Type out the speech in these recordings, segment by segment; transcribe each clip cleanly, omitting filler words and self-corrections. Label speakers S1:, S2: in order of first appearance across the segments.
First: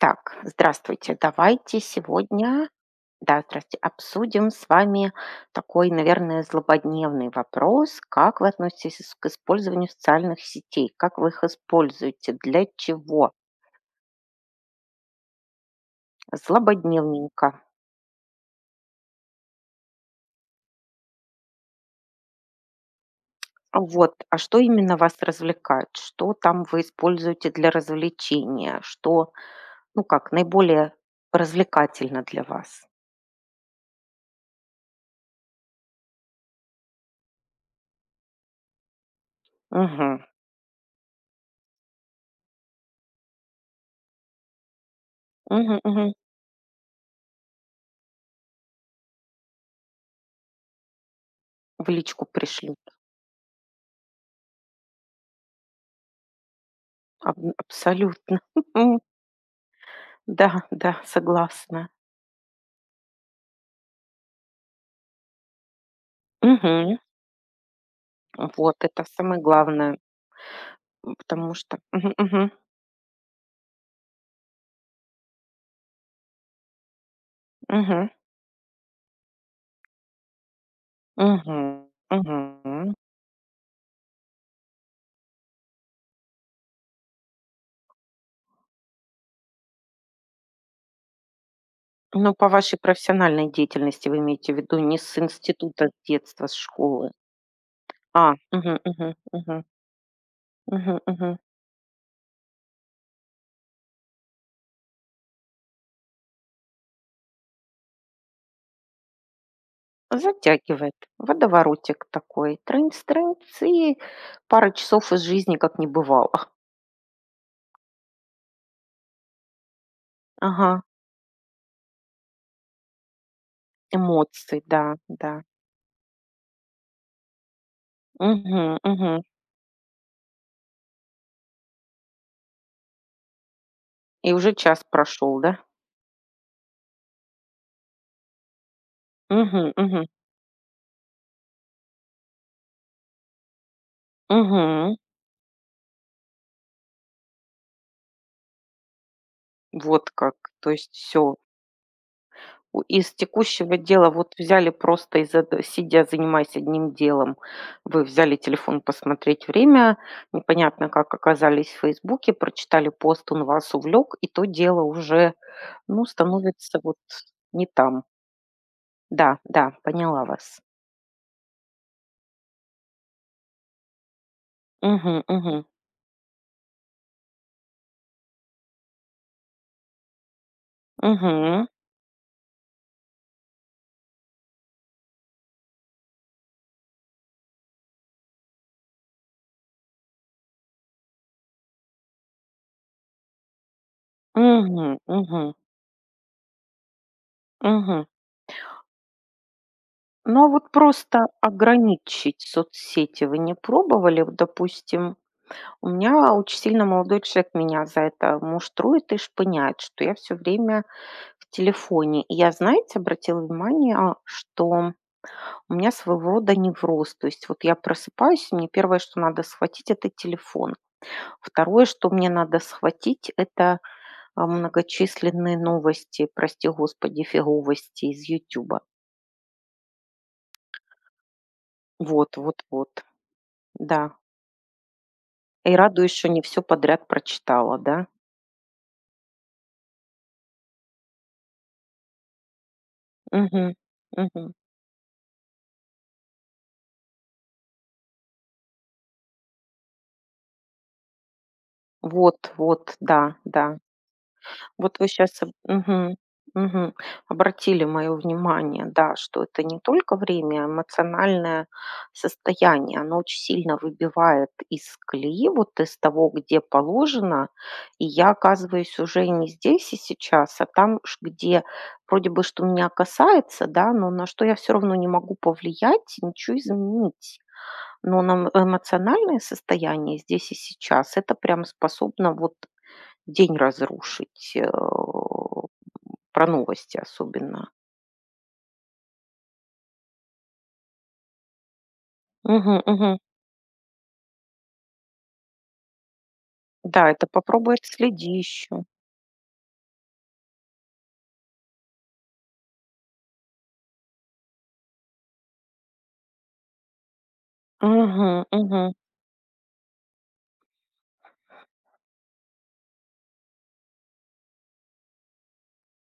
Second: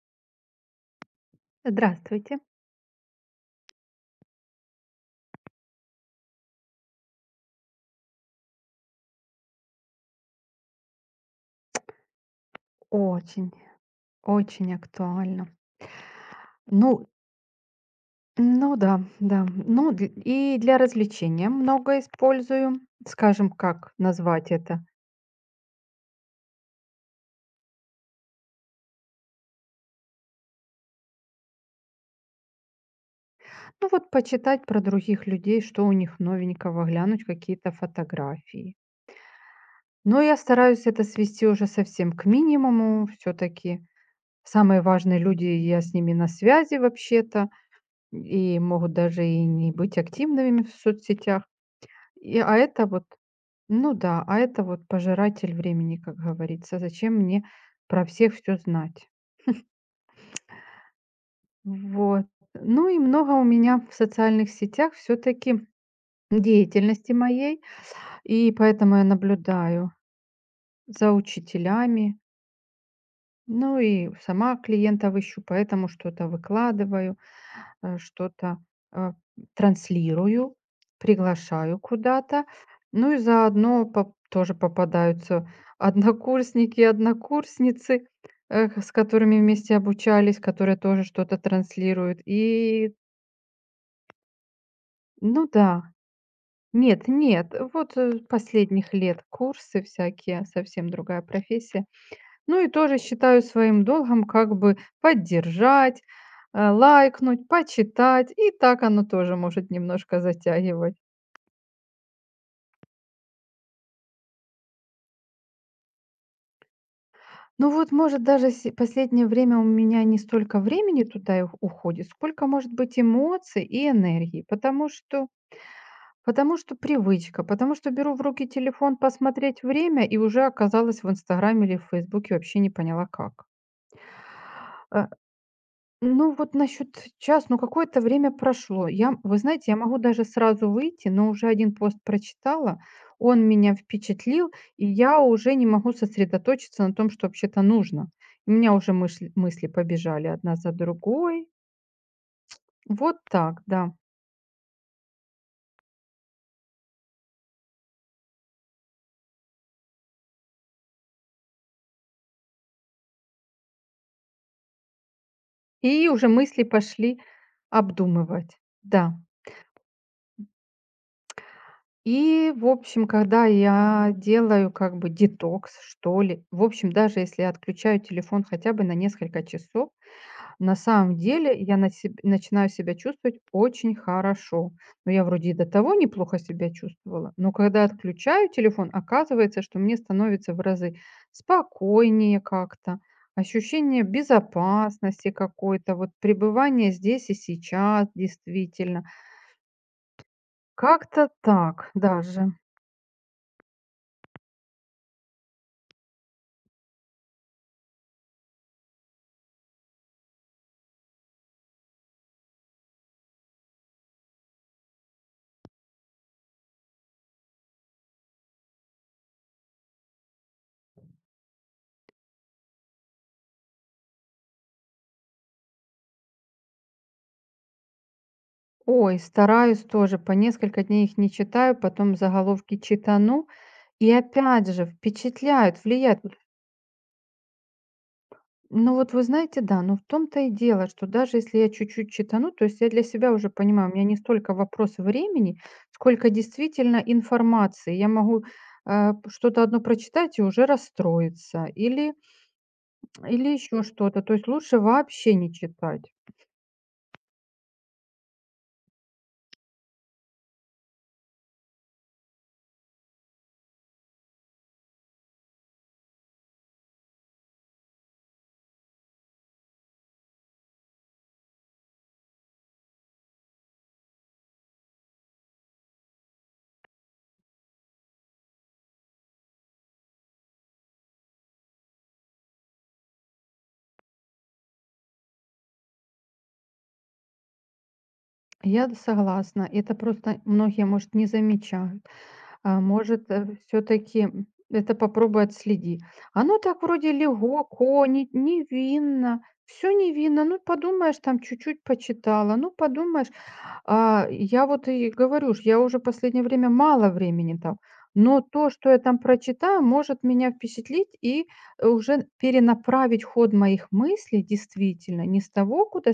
S1: Так, здравствуйте. Давайте
S2: Здравствуйте.
S1: сегодня, да, здравствуйте, обсудим с вами такой, наверное, злободневный вопрос. Как вы относитесь к использованию социальных сетей? Как вы их используете? Для чего?
S2: Очень, очень актуально. Ну,
S1: Злободневненько.
S2: ну да, да. Ну, и для развлечения много использую. Скажем, как
S1: Вот, а
S2: назвать
S1: что
S2: это?
S1: именно вас развлекает? Что там вы используете для развлечения? Что, ну как, наиболее развлекательно для вас?
S2: Ну вот почитать про других людей, что у них новенького, глянуть какие-то фотографии.
S1: Угу,
S2: Но я стараюсь это свести уже совсем к минимуму. Все-таки самые важные люди,
S1: угу,
S2: я с
S1: угу.
S2: ними на связи вообще-то, и могут даже и не быть активными в соцсетях.
S1: В личку
S2: И, а
S1: пришлют.
S2: это вот, ну да, а это вот пожиратель времени, как говорится. Зачем мне про всех
S1: Абсолютно.
S2: все знать?
S1: Да, да, согласна.
S2: Вот. Ну и много у меня в социальных сетях все таки
S1: Мгм.
S2: деятельности моей, и
S1: Вот
S2: поэтому
S1: это
S2: я
S1: самое
S2: наблюдаю
S1: главное,
S2: за
S1: м, потому что мгм,
S2: учителями.
S1: мгм,
S2: Ну и сама клиентов ищу, поэтому что-то выкладываю. э,
S1: мгм,
S2: что-то, э, транслирую,
S1: мгм,
S2: приглашаю куда-то.
S1: мгм.
S2: Ну и заодно поп тоже попадаются однокурсники и однокурсницы, с которыми вместе обучались, которые тоже что-то транслируют.
S1: Ну, по вашей
S2: И,
S1: профессиональной деятельности вы имеете в виду не с
S2: ну да,
S1: института, с детства, с
S2: нет,
S1: школы.
S2: нет, вот,
S1: А, мгм,
S2: последних
S1: мгм,
S2: лет
S1: мгм,
S2: курсы всякие, совсем
S1: мгм,
S2: другая
S1: мгм.
S2: профессия. Ну и тоже считаю своим долгом как бы поддержать, лайкнуть, почитать. И так оно тоже может немножко
S1: Затягивает.
S2: затягивать.
S1: Водоворотик такой. Трынц-трынц, и пара часов из жизни как не бывало.
S2: Ну вот, может, даже се последнее время у меня не столько
S1: Ага,
S2: времени туда и уходит, сколько, может быть, эмоций и энергии.
S1: эмоций,
S2: Потому
S1: да,
S2: что
S1: да.
S2: потому что привычка, потому что беру в руки
S1: Мгм,
S2: телефон
S1: мгм.
S2: посмотреть время и уже оказалась в "Инстаграме" или в "Фейсбуке", вообще не поняла как.
S1: И уже час
S2: Э
S1: прошел, да?
S2: Ну, вот насчет час, ну, какое-то время прошло. Я, вы знаете,
S1: Угу,
S2: я могу
S1: мгм.
S2: даже сразу выйти, но уже один пост прочитала, он меня впечатлил, и
S1: Мгм.
S2: я уже не могу сосредоточиться на том, что вообще-то нужно. У меня уже мысли, мысли
S1: Вот
S2: побежали
S1: как.
S2: одна
S1: То
S2: за
S1: есть все.
S2: другой.
S1: Из
S2: Вот так,
S1: текущего
S2: да.
S1: дела вот взяли, просто из эт сидя, занимаясь одним делом, вы взяли телефон посмотреть время, непонятно как оказались в "Фейсбуке", прочитали пост, он вас увлек, и то дело уже, ну,
S2: И уже мысли
S1: становится вот
S2: пошли
S1: не там.
S2: обдумывать. Да.
S1: Да, да, поняла вас.
S2: И, в общем, когда я делаю как бы
S1: Угу, угу,
S2: детокс, что ли, в общем, даже если я отключаю телефон хотя бы на несколько часов. На самом деле
S1: угу,
S2: я на себ начинаю себя чувствовать очень хорошо. Но я вроде и до того неплохо себя чувствовала, но когда отключаю телефон, оказывается, что мне становится в разы спокойнее как-то, ощущение
S1: угу,
S2: безопасности
S1: угу.
S2: какой-то, вот пребывание здесь и
S1: Мгм.
S2: сейчас действительно.
S1: Ну, а вот просто
S2: Как-то так
S1: ограничить
S2: даже.
S1: соцсети вы не пробовали? Вот, допустим. У меня очень сильно молодой человек меня за это муштрует и шпыняет, что я все время в телефоне. И я, знаете, обратила внимание, что у меня своего рода невроз. То есть вот я просыпаюсь, и мне первое, что надо схватить, это телефон. Второе, что мне надо схватить, это многочисленные новости, прости господи, фиговости из Ютуба.
S2: Ой, стараюсь тоже, по несколько дней их не читаю, потом
S1: Вот, вот,
S2: заголовки
S1: вот,
S2: читану. И
S1: да.
S2: опять же
S1: И
S2: впечатляют,
S1: раду
S2: влияют.
S1: еще не все подряд прочитала, да?
S2: Ну вот вы знаете, да, но в том-то и дело, что даже если я чуть-чуть читану, то есть я для себя уже
S1: Мгм.
S2: понимаю, у меня не
S1: Мгм.
S2: столько вопрос времени, сколько действительно информации. Я могу что-то одно прочитать и уже расстроиться, или,
S1: Вот, вот, да,
S2: или
S1: да.
S2: еще что-то. То есть лучше
S1: Вот вы сейчас
S2: вообще не читать.
S1: обратили мое внимание, да, что это не только время, а эмоциональное состояние, оно очень сильно выбивает из колеи, вот из того, где положено. И я оказываюсь уже не здесь и сейчас, а там, ш где вроде бы что меня касается, да, но на что я все равно не могу повлиять, ничего изменить. Но на эмоциональное состояние здесь и сейчас это прям способно вот день разрушить, про новости особенно.
S2: Я согласна, это просто многие, может, не замечают.
S1: Мгм,
S2: А
S1: мгм.
S2: может, все таки это попробуй отследи. Оно так
S1: Да,
S2: вроде
S1: это попробуй
S2: легко,
S1: отследи
S2: не
S1: еще.
S2: невинно, все невинно. Ну, подумаешь, там чуть-чуть почитала, ну, подумаешь. А, я вот и говорю ж, я уже последнее время мало времени там, но
S1: Мгм,
S2: то, что
S1: мгм.
S2: я там прочитаю, может меня впечатлить и, уже перенаправить ход моих мыслей действительно не с того, куда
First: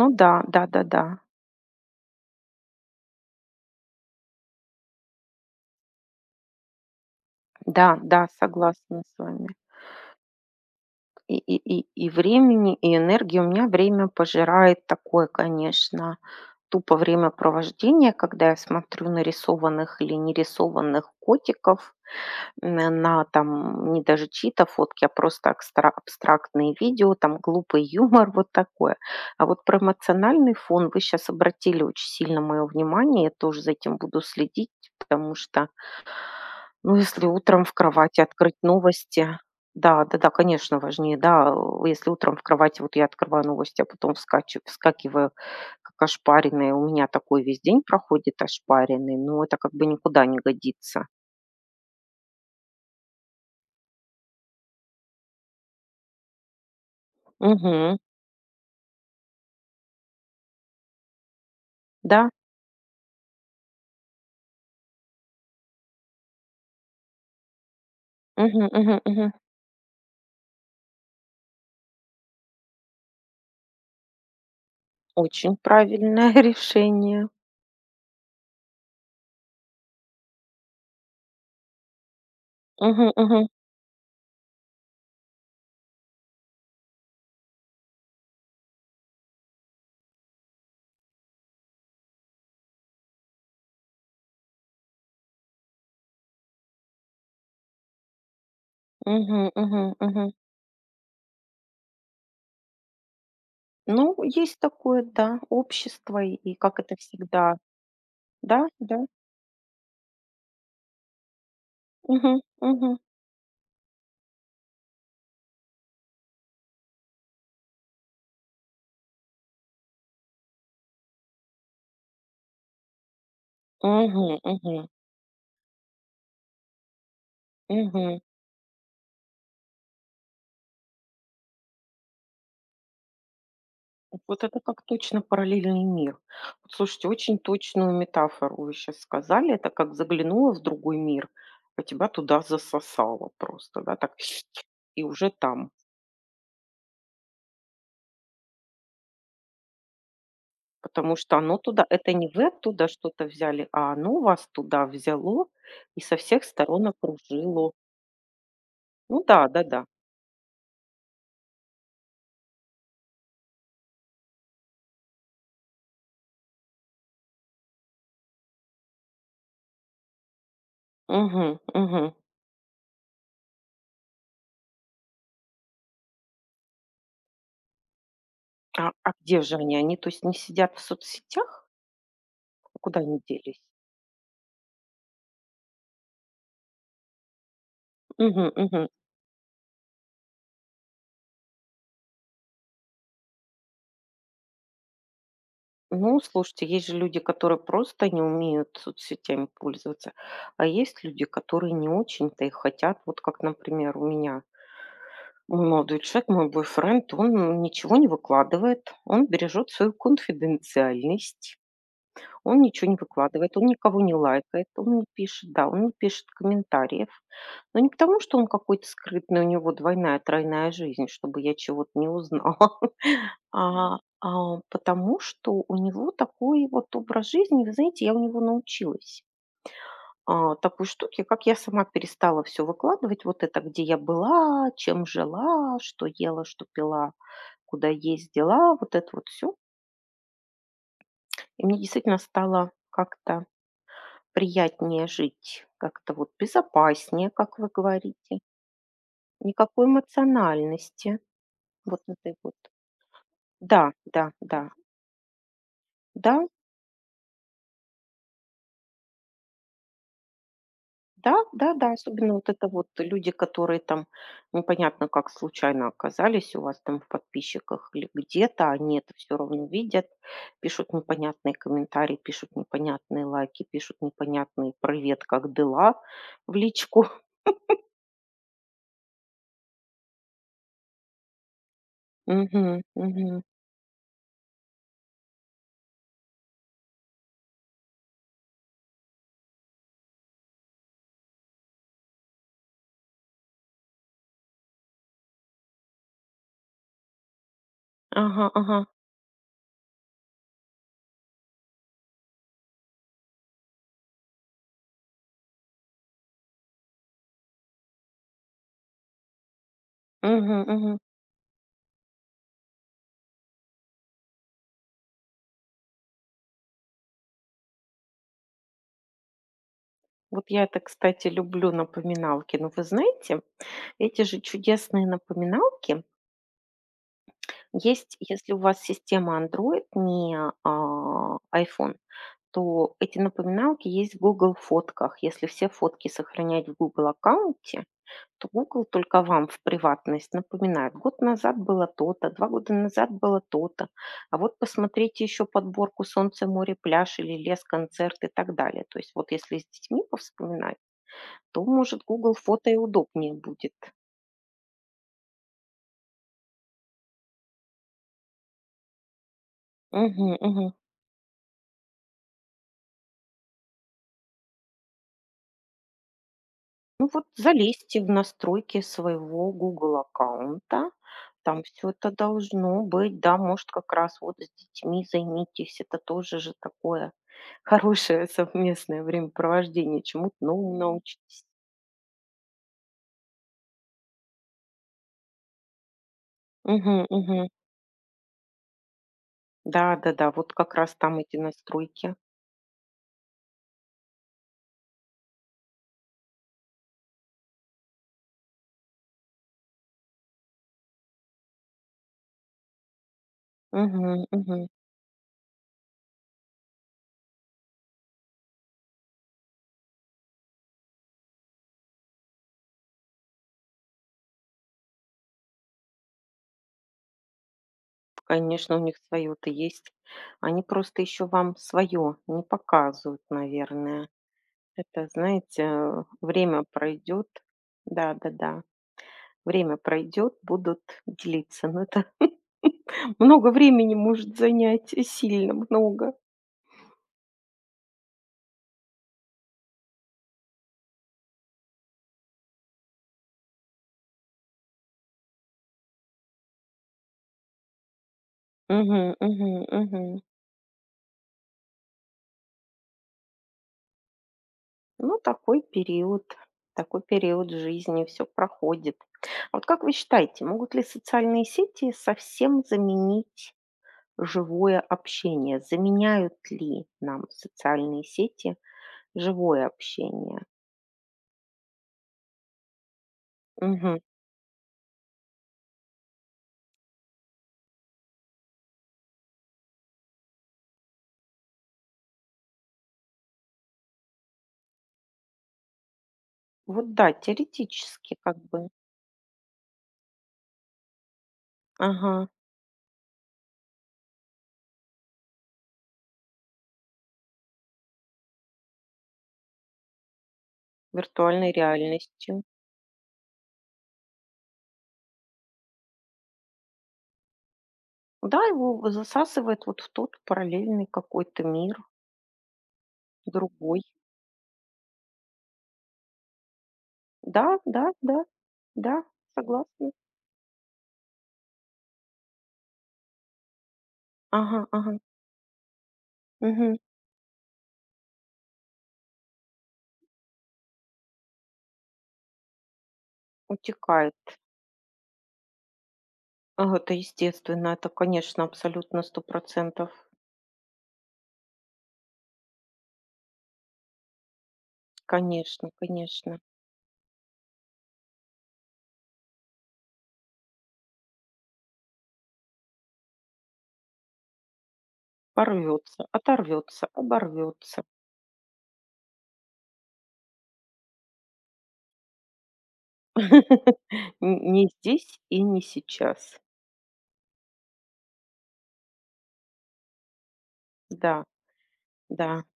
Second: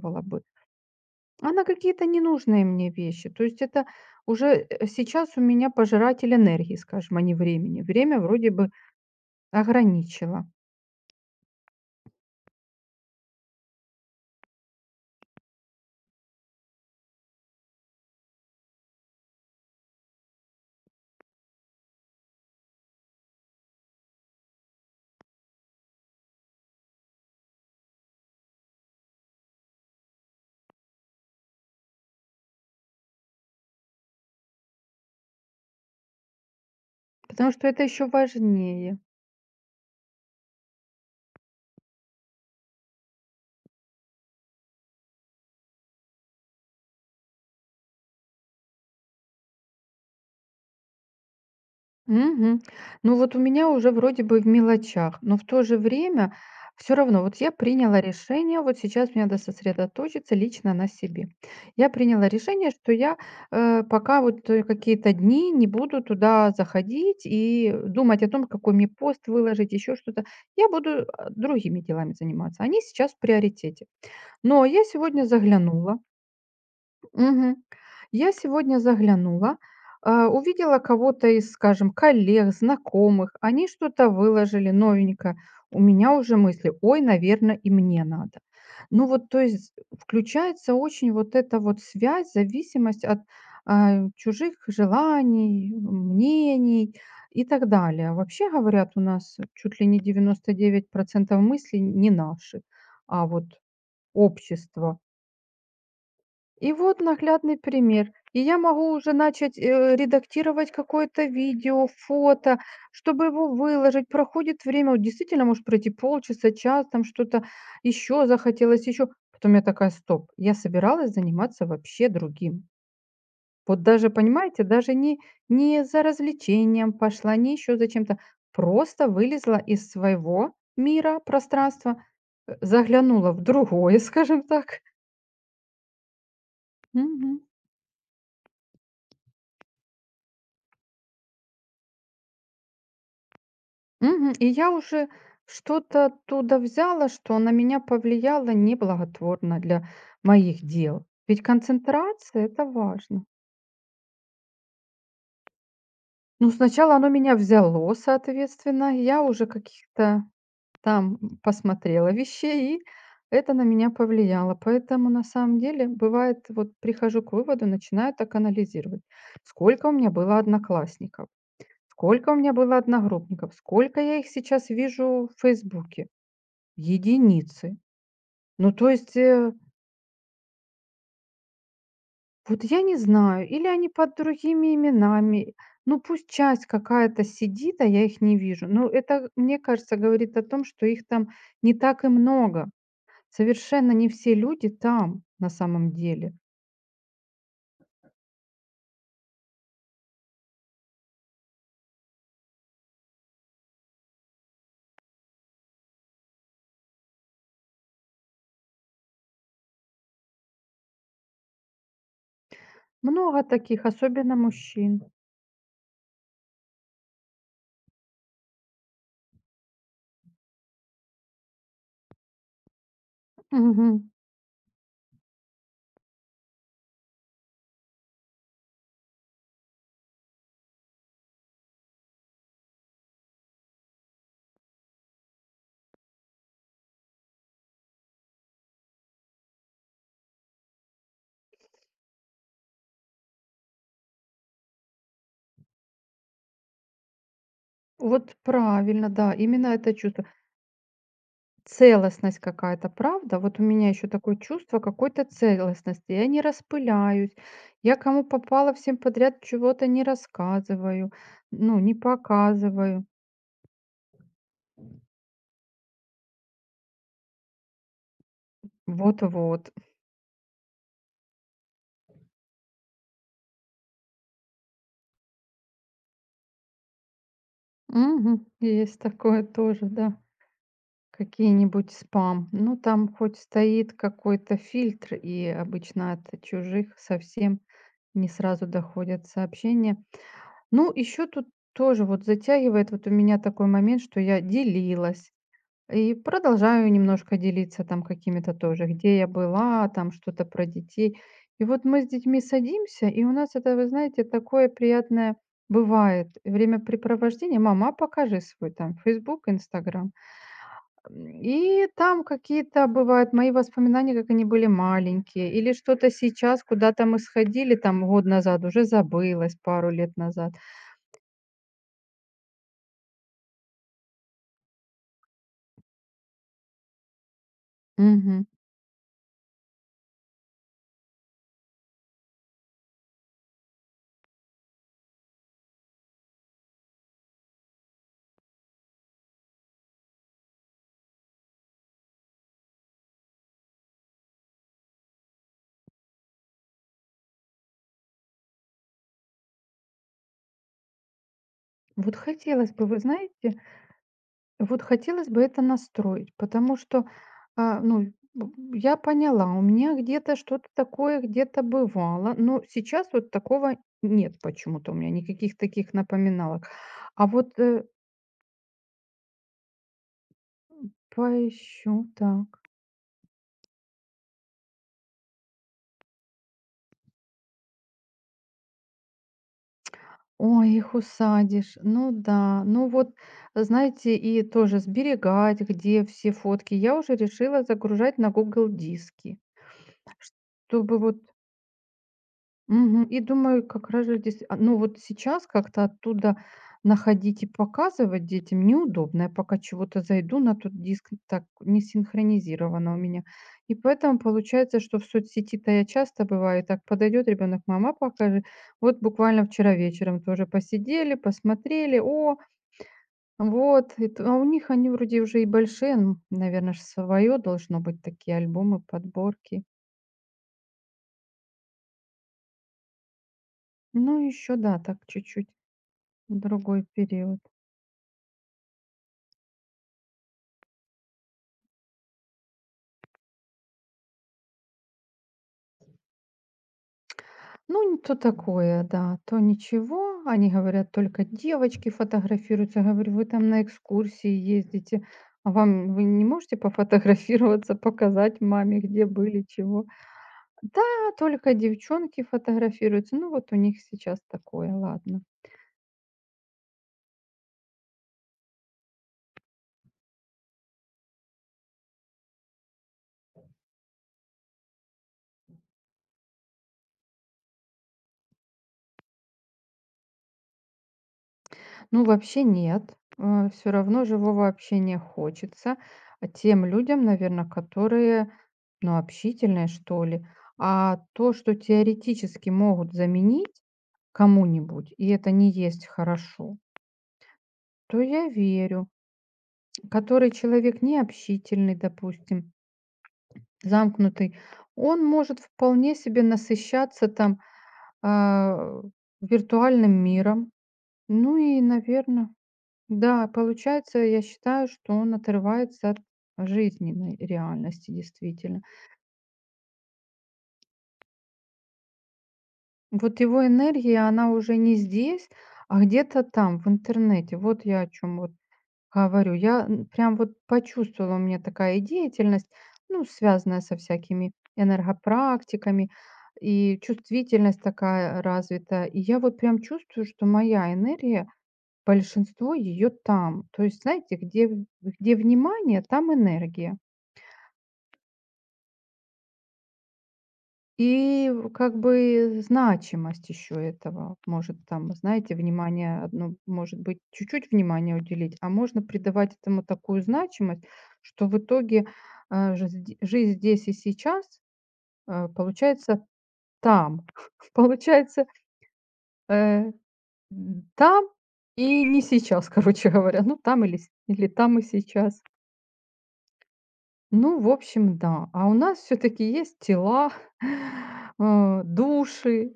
S1: Ну да,
S2: бы,
S1: да-да-да.
S2: а на какие-то ненужные мне вещи. То есть это уже сейчас у меня пожиратель энергии, скажем, а не
S1: Да,
S2: времени.
S1: да, да,
S2: Время
S1: да,
S2: вроде бы
S1: согласна с вами.
S2: ограничило,
S1: И времени, и энергии. У меня время пожирает такое, конечно, тупо времяпровождение, когда я смотрю нарисованных или нерисованных котиков. На там не даже чьи-то фотки, а просто акстра абстрактные видео, там глупый юмор, вот такое. А вот про эмоциональный фон вы сейчас обратили очень сильно моё внимание. Я тоже за этим буду следить, потому что, ну, если
S2: потому
S1: утром
S2: что
S1: в
S2: это еще
S1: кровати открыть
S2: важнее.
S1: новости. Да, да-да, конечно, важнее, да. Если утром в кровати вот я открываю новости, а потом вскачу вскакиваю как ошпаренная, у меня такой весь день проходит ошпаренный, но это как бы никуда не годится.
S2: Мгм. Ну вот у меня уже вроде бы в мелочах, но в то же время все равно, вот я
S1: Угу,
S2: приняла решение, вот сейчас мне надо сосредоточиться лично на себе. Я
S1: да.
S2: приняла решение, что я пока вот какие-то дни не буду туда заходить и думать о том,
S1: Мгм,
S2: какой мне
S1: мгм,
S2: пост
S1: мгм.
S2: выложить, еще что-то. Я буду другими делами заниматься. Они сейчас в приоритете. Но я сегодня
S1: Очень
S2: заглянула.
S1: правильное решение.
S2: Мгм. Я сегодня заглянула, увидела кого-то из, скажем, коллег,
S1: Мгм,
S2: знакомых.
S1: мгм,
S2: Они что-то выложили новенькое. У меня уже мысли, ой, наверное, и мне надо. Ну вот, то есть включается очень вот эта вот связь, зависимость от чужих желаний, мнений и так далее. Вообще говорят, у нас
S1: мгм,
S2: чуть
S1: мгм,
S2: ли не
S1: мгм.
S2: 99% мыслей не наши, а вот
S1: Ну, есть
S2: общество
S1: такое, да, общество и
S2: и
S1: как это
S2: вот
S1: всегда.
S2: наглядный пример. И я
S1: Да,
S2: могу
S1: да.
S2: уже начать, редактировать какое-то видео,
S1: Мгм,
S2: фото,
S1: мгм.
S2: чтобы его выложить. Проходит время, вот действительно может пройти полчаса, час, там что-то еще захотелось, еще. Потом я такая, стоп, я собиралась заниматься вообще другим. Вот даже,
S1: Мгм,
S2: понимаете,
S1: мгм,
S2: даже не за развлечением пошла, не еще за
S1: мгм.
S2: чем-то. Просто вылезла из своего мира, пространства, заглянула в другое, скажем
S1: Вот это
S2: так.
S1: как точно параллельный мир. Вот слушайте, очень
S2: Мгм.
S1: точную метафору вы сейчас сказали. Это как заглянула в другой мир, а тебя туда засосало просто, да, так
S2: Мгм. И я
S1: и
S2: уже
S1: уже там.
S2: что-то оттуда взяла, что на меня повлияло неблаготворно для моих дел.
S1: Потому что
S2: Ведь
S1: оно туда, это не вы
S2: концентрация- это
S1: оттуда что-то
S2: важно.
S1: взяли, а оно вас туда взяло и со всех
S2: Ну,
S1: сторон
S2: сначала оно меня
S1: окружило.
S2: взяло, соответственно,
S1: Ну
S2: я
S1: да,
S2: уже
S1: да-да.
S2: каких-то там посмотрела вещей, и это на меня повлияло. Поэтому, на самом деле, бывает, вот прихожу к выводу, начинаю так анализировать. Сколько у меня было одноклассников?
S1: Мгм, мгм.
S2: Сколько у меня было одногруппников? Сколько я их сейчас вижу в "Фейсбуке"? Единицы. Ну, то
S1: А
S2: есть,
S1: где же они? Они, то есть, не сидят в соцсетях?
S2: вот
S1: А
S2: я не
S1: куда они
S2: знаю,
S1: делись?
S2: или они под другими именами. Ну, пусть часть какая-то сидит, а я их не
S1: Мгм,
S2: вижу.
S1: мгм.
S2: Ну, это, мне кажется, говорит о том, что их там не так и много. Совершенно не все люди там на самом
S1: Ну,
S2: деле.
S1: слушайте, есть же люди, которые просто не умеют соцсетями пользоваться, а есть люди, которые не очень-то и хотят. Вот как, например, у меня мой молодой человек, мой бойфренд, он ничего не выкладывает, он бережет свою конфиденциальность. Он ничего не
S2: Много
S1: выкладывает, он
S2: таких,
S1: никого не
S2: особенно
S1: лайкает, он
S2: мужчин.
S1: не пишет, да, он не пишет комментариев. Но не потому, что он какой-то скрытный, у него двойная, тройная жизнь, чтобы я чего-то не узнала, а,
S2: Мгм.
S1: потому что у него такой вот образ жизни. Вы знаете, я у него научилась такой штуки, как я сама перестала все выкладывать, вот это, где я была, чем жила, что ела, что пила, куда ездила, вот это вот все. И мне действительно стало как-то приятнее жить, как-то вот безопаснее, как вы
S2: Вот
S1: говорите.
S2: правильно, да, именно
S1: Никакой
S2: это чувство.
S1: эмоциональности. Вот этой
S2: Целостность
S1: вот.
S2: какая-то, правда? Вот у
S1: Да,
S2: меня еще
S1: да,
S2: такое
S1: да.
S2: чувство какой-то целостности. Я
S1: Да,
S2: не распыляюсь, я кому попало всем подряд чего-то не рассказываю,
S1: да, да,
S2: ну,
S1: да.
S2: не
S1: Особенно вот это вот
S2: показываю.
S1: люди, которые там непонятно как случайно оказались у вас там в подписчиках или где-то, они это все равно
S2: Вот-вот.
S1: видят, пишут непонятные комментарии, пишут непонятные лайки, пишут непонятные «Привет, как дела?» в личку.
S2: Мгм. Есть такое тоже, да. Какие-нибудь спам.
S1: Мгм,
S2: Ну, там хоть
S1: мгм.
S2: стоит какой-то фильтр, и обычно от чужих совсем не сразу доходят сообщения. Ну, еще тут тоже вот затягивает вот у меня такой момент, что я делилась. И продолжаю немножко делиться там
S1: Ага,
S2: какими-то
S1: ага.
S2: тоже, где я была, там что-то про детей. И вот мы с детьми садимся, и у нас это, вы знаете, такое приятное бывает времяпрепровождение. Мама, покажи свой там Facebook, Instagram.
S1: Мгм, мгм.
S2: И там какие-то бывают мои воспоминания, как они были маленькие, или что-то сейчас, куда-то мы сходили там год назад, уже забылось пару лет
S1: Вот
S2: назад.
S1: я это, кстати, люблю напоминалки. Но вы знаете, эти же чудесные напоминалки есть,
S2: Мгм.
S1: если у вас система Android, не iPhone, то эти напоминалки есть в Google фотках. Если все фотки сохранять в Google аккаунте, то Google только вам в приватность напоминает. Год назад было то-то, 2 года назад было то-то. А вот посмотрите еще подборку «Солнце, море, пляж» или «Лес, концерт» и так далее. То есть вот если с детьми повспоминать, то, может,
S2: Вот
S1: Google фото
S2: хотелось
S1: и
S2: бы, вы
S1: удобнее
S2: знаете,
S1: будет.
S2: Вот хотелось бы это настроить, потому что, ну, я поняла, у меня
S1: Мгм,
S2: где-то
S1: мгм.
S2: что-то такое где-то бывало, но сейчас вот такого нет почему-то у меня, никаких таких напоминалок.
S1: Ну вот
S2: А вот
S1: залезьте в настройки своего Google аккаунта, там все
S2: поищу
S1: это
S2: так.
S1: должно быть, да, может как раз вот с детьми займитесь, это тоже же такое хорошее совместное времяпровождение, чему-то
S2: Ой,
S1: новому
S2: их
S1: научитесь.
S2: усадишь. Ну да, ну вот, знаете, и тоже сберегать, где все фотки.
S1: Мгм,
S2: Я уже
S1: мгм.
S2: решила загружать на Google диски,
S1: Да, да, да, вот как раз
S2: чтобы вот.
S1: там эти настройки.
S2: Мгм. И думаю, как раз же здесь, ну вот сейчас как-то оттуда находить и показывать детям неудобно. Я пока чего-то зайду на тот диск, так не синхронизировано у меня. И
S1: Мгм,
S2: поэтому
S1: мгм.
S2: получается, что в соцсети-то я часто бываю, так подойдет ребенок, мама покажи. Вот буквально вчера вечером тоже посидели, посмотрели, о, вот, и а у них они вроде уже и большие, наверное, свое должно быть такие
S1: Конечно, у
S2: альбомы,
S1: них свое-то
S2: подборки.
S1: есть. Они просто еще вам свое не показывают, наверное.
S2: Ну еще, да, так
S1: Это,
S2: чуть-чуть
S1: знаете, время
S2: другой
S1: пройдет.
S2: период.
S1: Да-да-да. Время пройдет, будут делиться. Но это много времени может занять, и сильно много.
S2: Ну, не то такое, да, то ничего. Они говорят, только девочки фотографируются. Я говорю, вы там на экскурсии ездите, а вам вы не можете пофотографироваться, показать маме, где
S1: Мгм,
S2: были,
S1: мгм,
S2: чего?
S1: мгм.
S2: Да, только девчонки фотографируются. Ну, вот у них сейчас такое,
S1: Ну,
S2: ладно.
S1: такой период жизни, все проходит. А вот как вы считаете, могут ли социальные сети совсем заменить живое общение? Заменяют ли нам социальные сети живое общение?
S2: Ну, вообще нет. Все
S1: Мгм.
S2: равно живого общения хочется, а тем людям, наверное, которые, ну, общительные, что ли. А то, что теоретически могут заменить кому-нибудь, и это не есть хорошо,
S1: Вот да,
S2: то
S1: теоретически
S2: я
S1: как бы.
S2: верю. Который человек не общительный,
S1: Ага,
S2: допустим, замкнутый, он может вполне себе насыщаться там, а, виртуальным миром. Ну
S1: виртуальной
S2: и, наверное.
S1: реальности.
S2: Да, получается, я считаю, что он отрывается от жизненной реальности,
S1: Да,
S2: действительно.
S1: его засасывает вот в тот параллельный какой-то мир,
S2: Вот его
S1: другой.
S2: энергия, она уже не здесь, а где-то там, в интернете.
S1: Да,
S2: Вот я
S1: да,
S2: о
S1: да,
S2: чем вот
S1: да,
S2: говорю. Я
S1: согласна.
S2: прям вот почувствовала, у меня такая деятельность, ну, связанная со всякими
S1: Ага, ага,
S2: энергопрактиками,
S1: мгм,
S2: и чувствительность такая развита. И я вот прям чувствую, что моя энергия, большинство ее там. То есть,
S1: утекает.
S2: знаете, где, где внимание, там
S1: Ага,
S2: энергия.
S1: это естественно, это, конечно, абсолютно 100%.
S2: И в как бы значимость еще этого. Может, там, знаете,
S1: Конечно,
S2: внимание одно,
S1: конечно.
S2: может быть, чуть-чуть внимания уделить, а можно придавать этому такую значимость, что в итоге, жиздь жизнь здесь и сейчас, получается
S1: Порвется, оторвется,
S2: там.
S1: оборвется.
S2: Получается, э, там и не сейчас, короче говоря. Ну, там или с или там и
S1: Не здесь
S2: сейчас.
S1: и не сейчас.
S2: Ну, в общем, да. А у нас все таки есть тела,
S1: Да, да,
S2: души.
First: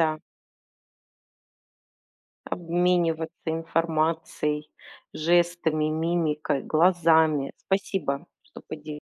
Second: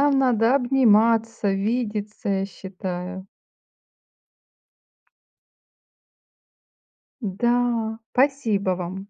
S1: да.
S2: надо обниматься, видеться, я считаю.
S1: Обмениваться информацией, жестами, мимикой, глазами.
S2: Да,
S1: Спасибо, что
S2: спасибо
S1: поделились.
S2: вам.